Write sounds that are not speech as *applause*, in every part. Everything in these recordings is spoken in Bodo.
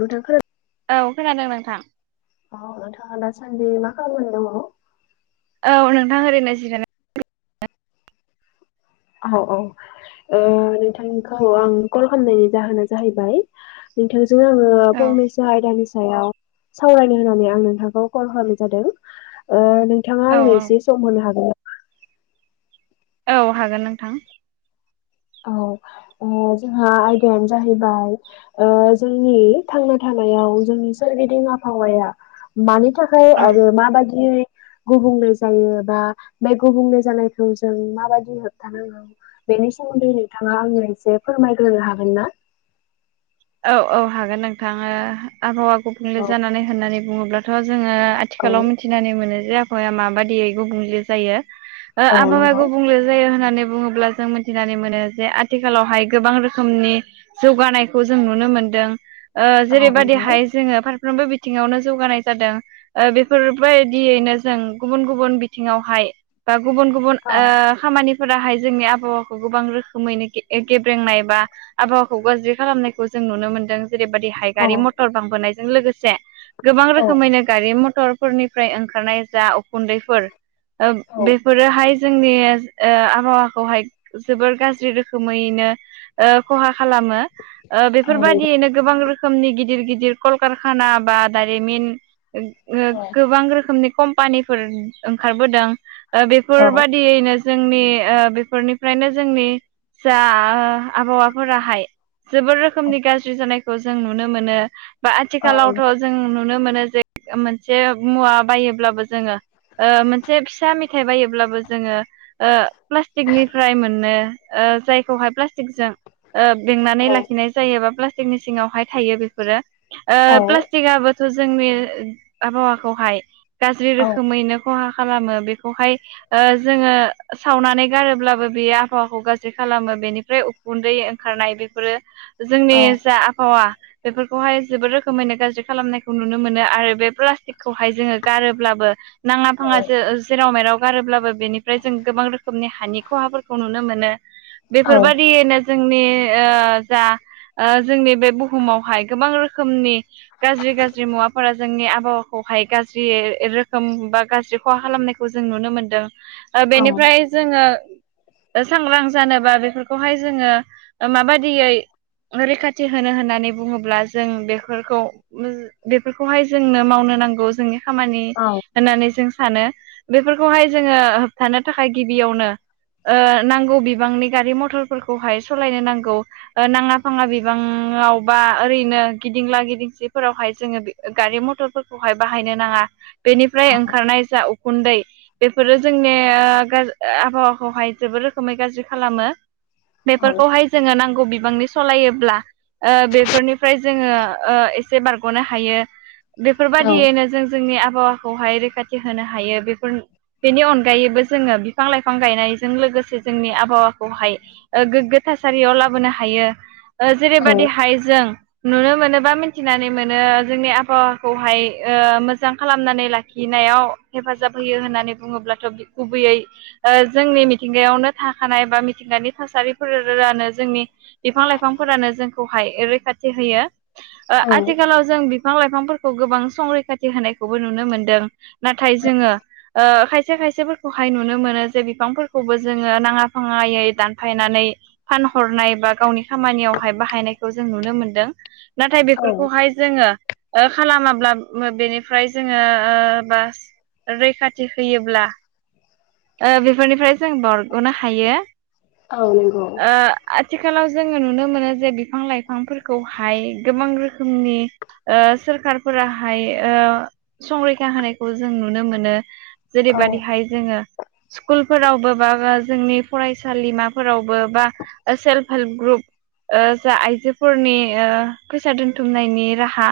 नोंथां खोनादों? औ खोनादों नोंथां। औ नोंथाङा दासान्दि मा खालामनो दङ? औ नोंथां ओरैनो जिरायना औ औ। ओ नोंथांखौ आं कल खालामनायनि जाहोना जाहैबाय नोंथां जों आंङो औ फंनसो आयदानि सा सायाव सावरायनो होननानै आं नोंथांखौ कल खालामनाय जादों। ओ नोंथाङा औ आंनो एसे औ सम होनो हागोना? औ हागोन नोंथां। औ आं जोंहा आयदायानो जाहैबाय ओ जोंनि थांना थाना नायाव सोरगिदिं आबहावाया मानि थाखाय औ आरो माबादियै गुबुंले जायो बा बे गुबुंले जानायखौ जों माबायदि होबथानांगौ। बेनि सोमोन्दै नोंथाङा आङो एसे फोरमायग्रोनो हागोन ना? औ औ हागोन नोंथाङो आबहावा गुबुंले औ जानानै होननानै बुङोब्लाथ'। जोङो औ आथिखालाव मिथिनानै मोनो जे आबहावाया माबाददियै गुबुंले जायो। ओ औ आबावा नंगौ गुबुंले जायो होना बुङोब्ला जों मिनथिनानै मोनो जे आथिखालावहाय गोबां रोखोमनि जौगानाय खौ जों नुनो मोनदों ओ औ नंगौ जेरैबायदिहाय जोङो मोनफ्रोमबो बिथिङावनो जौगानाय जादों ओ बेफोरबायदियैनो जों गुबुन गुबुन बिथिङावहाय गुबुन गुबुन औ ओ खामानि फोराहाय जोंनि आबहावाखौ गोबां रोखोमैनो गेब्रेंनाय बा आबहावाखौ गाज्रि खालामनायखौ जों नुनो मोन्दों जेरैबायदि औ हाइगारि मटर बांबोनायजों लोगोसे। गोबां औ रोखोमैनो गारि मटरफोरनिफ्राय ओंखारनाय जा उखुन्दैफोर ओ बेफोरोहाय जोंनि ओ आबहावाखौहाय जोबोर गाज्रि रोखोमैनो ओ खहा खालामो। ओ औ नंगौ बेफोरबायदियैनो गोबां रोखोमनि गिदिर गिदिर कलकारखाना बा दारिमिन। ओ औ गोबां रोखोमनि कम्पानिफोर ओंखारबोदों, ओ बेफोरबादियैनो जोंनि ओ बेफोरनिफ्रायनो जोंनि जा आ आबहावाफोराहाय जोबोर रोखोमनि गाज्रि जानायखौ जों नुनो मोनो। बा औ आथिखालावथ' नंगौ जों नुनो मोनो जे मोनसे मुवा बायोब्लाबो जोङो ओ मोनसे फिसा मेथाइ बायोब्लाबो जोङो ओ प्लास्टिकनिफ्राय मोननो ओ जायखौहाय फ्लासटिकजों ओ नै लाखिनाय जायोबा प्लास्टिकनि सिङावहाय थायो बेफोरोओ प्लास्टिकआबो थ' जोंनि आबहावाखौहाय गाज्रि औ रोखोमैनो खहा खालामो बेखौहाय ओ जोङो सावनानै गारोब्लाबो बे आबहावाखौ गाज्रि खालामो बेनिफ्राय उखुन्दै ओंखारनाय बेफोरो जोंनि औ जा आबहावा बेफोरखौहाय जोबोद रोखोमैनो गाज्रि खालामनायखौ नुनो मोनो आरो बे प्लास्टिकखौहाय जोङो गारोब्लाबो नाङा फाङासो जेराव मेराव गारोब्लाबो बेनिफ्राय जों गोबां रोखोमनि हानि खहाफोरखौ नुनो मोनो बेफोरबायदियैनो जोंनि ओ जा ओ जोंनि बे बुहुमावहाय गोबां रोखोमनि गाज्रि गाज्रि मुवाफोरा जोंनि आबहावाखौ हाय गाज्रि रोखोम बा गाज्रि खहा खालामनायखौ जों नुनो मोनदों। ओ बेनिफ्राय जोङो सांग्रां जानोबा बेफोरखौहाय जोङो माबायदियै रैखाथि होनो होननानै बुङोब्ला जों बेफोरखौ बेफोरखौहाय जोंनो मावनो नांगौ जोंनि खामानि औ होननानै जों सानो बेफोरखौहाय जोङो होबथानो थाखाय गिबियावनो ओ नांगौ बिबांनि गारि मटरफोरखौहाय स' लायनो नांगौ नाङा फाङा बिबाङाव बा ओरैनो गिदिंला गिदिंसिफोरावहाय जोङो गारि-मटरफोरखौहाय बाहायनो नाङा औ बेनिफ्राय ओंखारनाय जा उखुन्दै बेफोरो जोंनि आबहावाखौहाय जोबोद रोखोमै गाज्रि खालामो औ फोरखौहाय जोङो नांगौ बिबांनि सलायोब्ला ओ बेफोरनिफ्राय जोङो ओ एसे बारग'नो हायो। औ बेफोरबायादियैनो जों जोंनि आबहावाखौहाय रैखाथि होनो हायो बेफोर बेनि अनगायैबो जोङो बिफां-लाइफां गायनायजों लोगोसे जोंनि आबहावाखौहाय गोग्गो थासारियाव लाबोनो हायो ओ औ जेरैबायदिहाय जों नुनो मोनोबा मिथिनानै मोनो जोंनि आबहावाखौहाय ओ मोजां खालामनानै लाखि खिनायाव हेफाजाब होयो होननानै बुङोब्लाथ' गुबैयै जोंनि मिथिंगायावनो थाखानाय बा मिथिंगानि थासारि फोरानो जोंनि बिफां लाइफांफोरानो जोंखौहाय रैखाथि होयो ओ औ आथि खालाव जों बिफां लाइफांफोर खौ गोबां संरैखाथि होनायखौबो नुनो मोनदों नाथा‌य जोङो ओ खायसे खायसेफोरखौ आय नुनो मोनो जे बिफांफोरखौबो जोङो नाङा फाङायै दानफायनानै फानहरनाय बा गावनि खामानियावहाय बाहायनायखौ जों नुनो मोनदों नाथाय औ बेफोरखौहाय जोङो ओ खालामाब्ला बेनिफ्राय जोङो ओ बास रैखाथि होयोब्ला ओ बेफोरनिफ्राय जों बारग'नो हायो। औ नंगौ ओ आ थिखालाव जोंङो नुनो मोनो जे बिफां लाइफांफोरखौहाय गोबां रोखोमनि ओ सोरखारफोराहाय ओ संरैखा होनायखौ जों नुनो मोनो। औ जेरैबायदिहाय जोङो स्कुलफोरावबो बा जोंनि फरायसालिमाफोरावबो बा सेल्फ हेल्प ग्रुप ओ जा आइजोफोरनि ओ फैसा दोनथुमनायनि राहा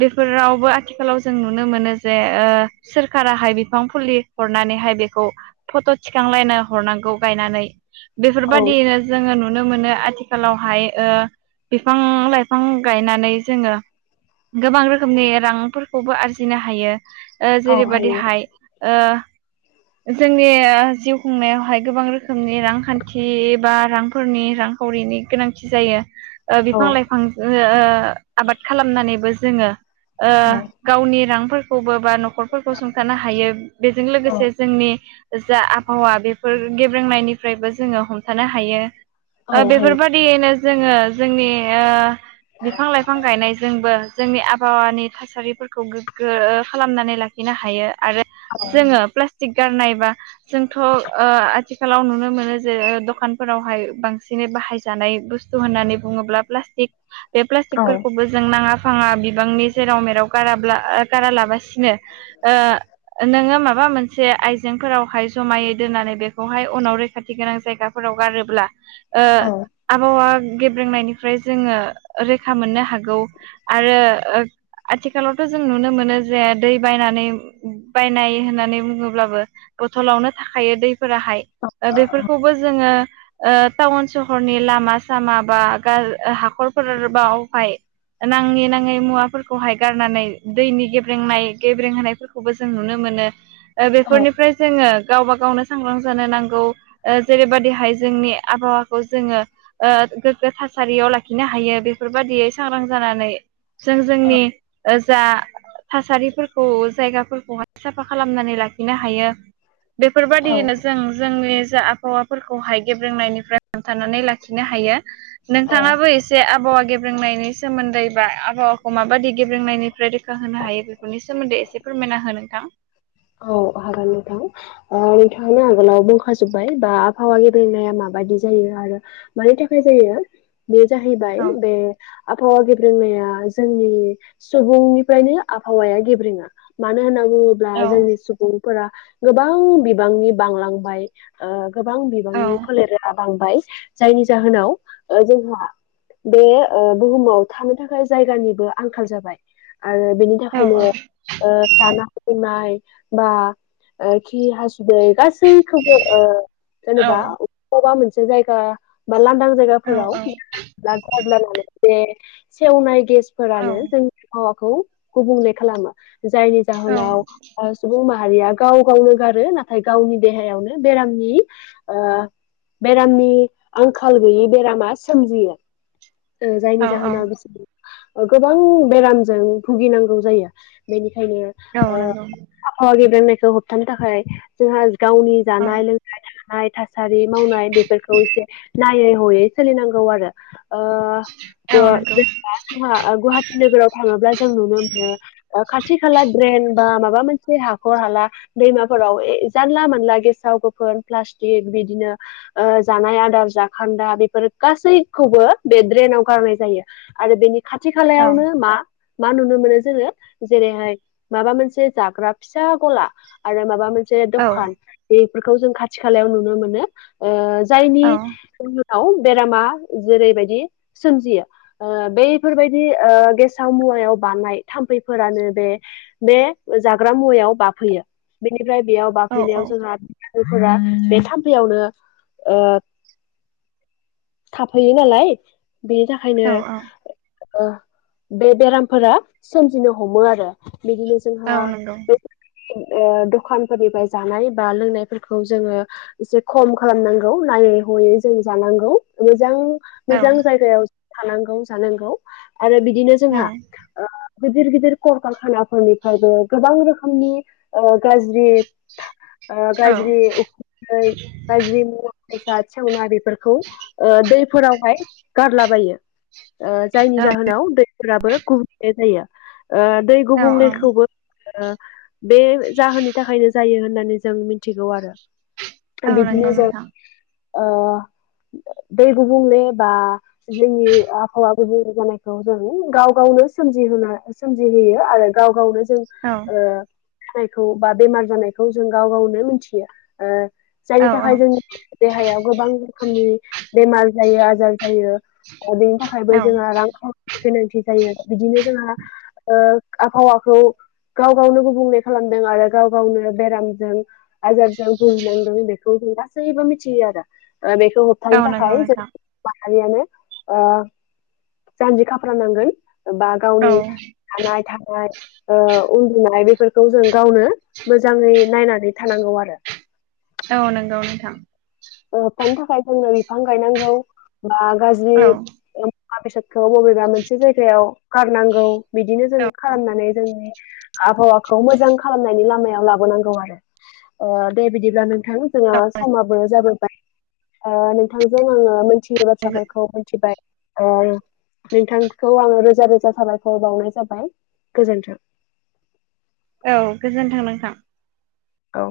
बेफोरावबो आथिखालाव जों नुनो मोनो जे ओ सोरखाराहाय बिफां फुलि हरनानै हाय बेखौ फट' थिखांलायनो हरनांगौ गायनानै औ बेफोरबायदियैनो जोङो नुनो मोनो आथिखालावहाय ओ बिफां-लाइफां गायनानै जोङो गोबां रोखोमनि रांफोरखौबो आरजिनो हायो ओ औ जेरैबायदि हायो हाय ओ जोंनि जिउ खुंनायावहाय गोबां रोखोमनि रांखान्थि बा रांफोरनि रांखावरिनि गोनांथि जायो ओ औ बिफां लाइफांजों ओ ओ आबाद खालामनानैबो जोङो ओ औ गावनि रांफोरखौबो बा न'खरफोरखौ सुंथानो हायो बेजों औ लोगोसे जोंनि जा आबहावा बेफोर गेब्रेंनायनिफ्रायबो जोङो हमथानो हायो औ ओ हायो बेफोरबायादियैनो जोङो जोंनि ओ बिफां लाइफां गायनायजोंबो जोंनि आबहावानि थासारिफोर खौ गोग्गो खालामनानै लाखिनो हायो आरो औ जोङो प्लास्टिक गारनाय बा जोंथ' ओ आथिखालाव नुनो मोनो जे द खानफोरावहाय बांसिनै बाहाय जानाय बुस्थु होननानै बुङोब्ला प्लाष्टिक बे औ प्लास्टिकफोरखौबो जों नाङा-फाङा बिबांनि जेराव-मेराव गाराब्ला गारालाबासिनो ओ नोंङो मा बा मोनसे आइजेंफोरावहाय जमायै दोननानै बेखौहाय उनाव रैखाथि गोनां जायगा फोराव गारोब्ला ओ औ आबहावा गेब्रेंनायनिफ्राय जोङो रैखा मोननो हागौ आरो आथिखालावथ' जों नुनो मोनो जे दै बायनानै बायनाय होननानै बुङोब्लाबो बथलावनो थाखायो दैफोराहाय बेफोरखौबो जोङो ओ टाउन सहरनि लामा सामा बा गार ओ हाखर न'खरफोर बावहाय नाङै नाङै मुवाफोरखौहाय गारनानै दैनि गेब्रेंनाय गेब्रेंहोनायफोरखौबो जों नुनो मोनो। मोनो बेफोरनिफ्राय जोङो गावबा गावनो सांग्रां जानो नांगौ। जेरैबायदिहाय जोंनि आबहावाखौ जोङो ओ गोग्गो थासारियाव लाखिनो हायो बेफोरबा थियै सांग्रां जानानै जों जोंनि जा थासारिफोरखौ जायगाफोरखौहाय साफा खालामनानै लाखिनो हायो। बेफोर औ बायदियैनो जों जोंनि ओजा आबाहावाफोरखौहाय गेब्रेंनायनिफ्राय हमथानानै लाखिनो हायो। औ औ नोंथाङाबो एसे आबहावा गेब्रेंनायनि सोमोन्दै बा आबहावा खौ माबादि गेब्रेंनायनिफ्राय रोखा होनो हायो बेफोरनि सोमोन्दै एसे फोरमायना हो नोंथां। औ हागोन नोंथां ‌। ओ नोंथां आगोलाव बुंखाजोब्बाय बा आबहावा गे बेेंनाया माबादि जायो आरो मानि थाखाय जायो *inaudible* *inaudible* बे जाहैबाय औ बे आबहावा गेब्रेंनाया जोंनि सुबुंनिफ्रायनो आबहावाया गेब्रेङा मानो होनना बुङोब्ला औ जोंनि सुबुं फोरा गोबां बिबांनि बांलांबाय ओ गोबां औ बिबांनि फोलेरा बांबाय जायनि जाहोनाव ओ जोंहा बे ओ बुहुमाव थानो थाखाय जायगानिबो आंखाल जाबाय आरो बेनि औ थाखायनो जानाय-लोंनाय बा ऐ खि हासु दै गासैखौबो ओ औ जेनेबा औ बबा मोनसे जायगा बा लांदां जायगाफोराव मोनसे सेवनाय गेस औ फोरानो जोंनि आबहावाखौ गुबुंले खालामो जायनि औ जाहोनाव सुबुं मा हारिया गाव गावनो गारो नाथाय गावनि देहायावनो बेरामनि ओ बेरामनि आंखाल गैयि बेरामा सोमजियो। जायनि औ जाहोना बेसे गोबां बेरामजों भुगिनांगौ जायो बेनिखा यनो औ ओ नंगौ आबहावा गेब्रेंनायखौ होबथानो थाखाय जोङो गावनि औ जानाय लोंनाय थानाय थासारि मावनाय बेफोरखौ एसे नायै हयै सोलिनांगौ आरो ओ औ ओ नंगौ जोङा गुवाहाटी नोगोराव थाङोब्ला जोंनो मोनो खाथि-खाला ड्रेइन बा माबा मोनसे हाखर हाला दैमाफोराव ए जानला मोनाला गेसाव गोफोन प्लास्टिक बिदिनो ओ जानाय आदार जाखान्दा बेफोर गासैखौबो बे ड्रेनाव गारनाय जायो आरो बेनि खाथि औ खालायावनो मा मा नुनो मोनो जोङो जेरैहाय माबा मोनसे जाग्रा फिसा गला आरो माबा मो नसे औ दखान बेफोरखौ जों खाथि-खालायाव नुनो मोनो औ जायनि बेरामा जेरैबायदि सोमजियो बे बेफोरबायदि ओ गेसाव मुवायाव बानायनाय थाम्फैफोरानो बे बे जाग्रा मुवा याव बाफैयो बेनिफ्राय बेयाव औ बाफैनायाव जोंहा दैफोरा बे थामफैयावनो ओ थाफैयो नालाय बेनि थाखायनो ओ बे बेरामफोरा सोमजिनो हमो आरो बिदिनो औ जोंहा नंगौ बे ओ दखानफोरनिफाय जानाय बा लोंनायफोरखौ जोङो एसे खम खालामनांगौ। हयै जों जानांगौ मोजां औ मोजां औ जायगायाव थानांगौ जानांगौ। आरो बिदिनो जोंहा औ ओ गिदिर गिदिर कलकखानाफोरनिफ्रायबो गोबां रोखोमनि गाज्रि ओ गाज्रि उ खुन्दै ओ गाज्रि मुवा फसा सेवना बेफोरखौ ओ दै फोरावहाय गारलाबायो ओ जायनि जाहोनाव दै। फोराबो गुबुंले जायो ओ दै औ गुबुंलेखौबो ओ। बे जाहोननि थाखायनो जायो होननानै जों मिथिगौ आरो। औ नंगौ बिदिनो जों नोंथां। ओ दै गुबुंले बा जोंनि आबहावा। गुबुं जानायखौ जों गाव गावनो मिहोन सोमजिहोयो आरो गाव गावनो। जों औ ओ जायखौ बा बेमार जानायखौ जों गाव गावनो मिथियो ओ। औ जायनि थाखाय जोंनि देहायाव गोबां रोखोमनि बेमार जायो आजार जायो। अदिन औ थाखायबो। रां ख गोनांथि जायो आरो बिदिनो जोंहा ओ आबहावाखौ। गाव गावनो गुबुंले खालामदों आरो गाव गावनो बेरामजों आजारजों भहिनांदों बेखौ। नासैबो मिथियो आरो। ओ बेखौ होबथानो नंगौ थाखाय जों नोंथां माहारियानो ओ। जानजि खाफ्रा नांगोन बा औ गावनि थानाय थानाय। ओ उन्दुनाय बेफोरखौ जों गावनो मोजाङै नायनानै थानांगौ आरो। औ नंगौ नोंथां। ओ होबथानो थाखाय जोंनो बिफां गायनांगौ बा गाज्रि। औ मुवा बेसादखौ बबेबा मोनसे जायगायाव गारनांगौ बिदिनो जों खालामनानै जोंनि। आबहावाखौ मोजां खालामनायनि लामायाव लाबोनांगौ आरो ओ दे बिदिब्ला नों। नोंथां जोङो समाबो जाबोबाय ओ नोंथांजों आङो मोन। थ बाथ्राफोरखौ मिथिबाय ओ। नोंथांखौ आङो रोजा रोजा साबायखर बावनाय जाबाय गोजोन्थों। औ गोजोन थों नोंथां। औ।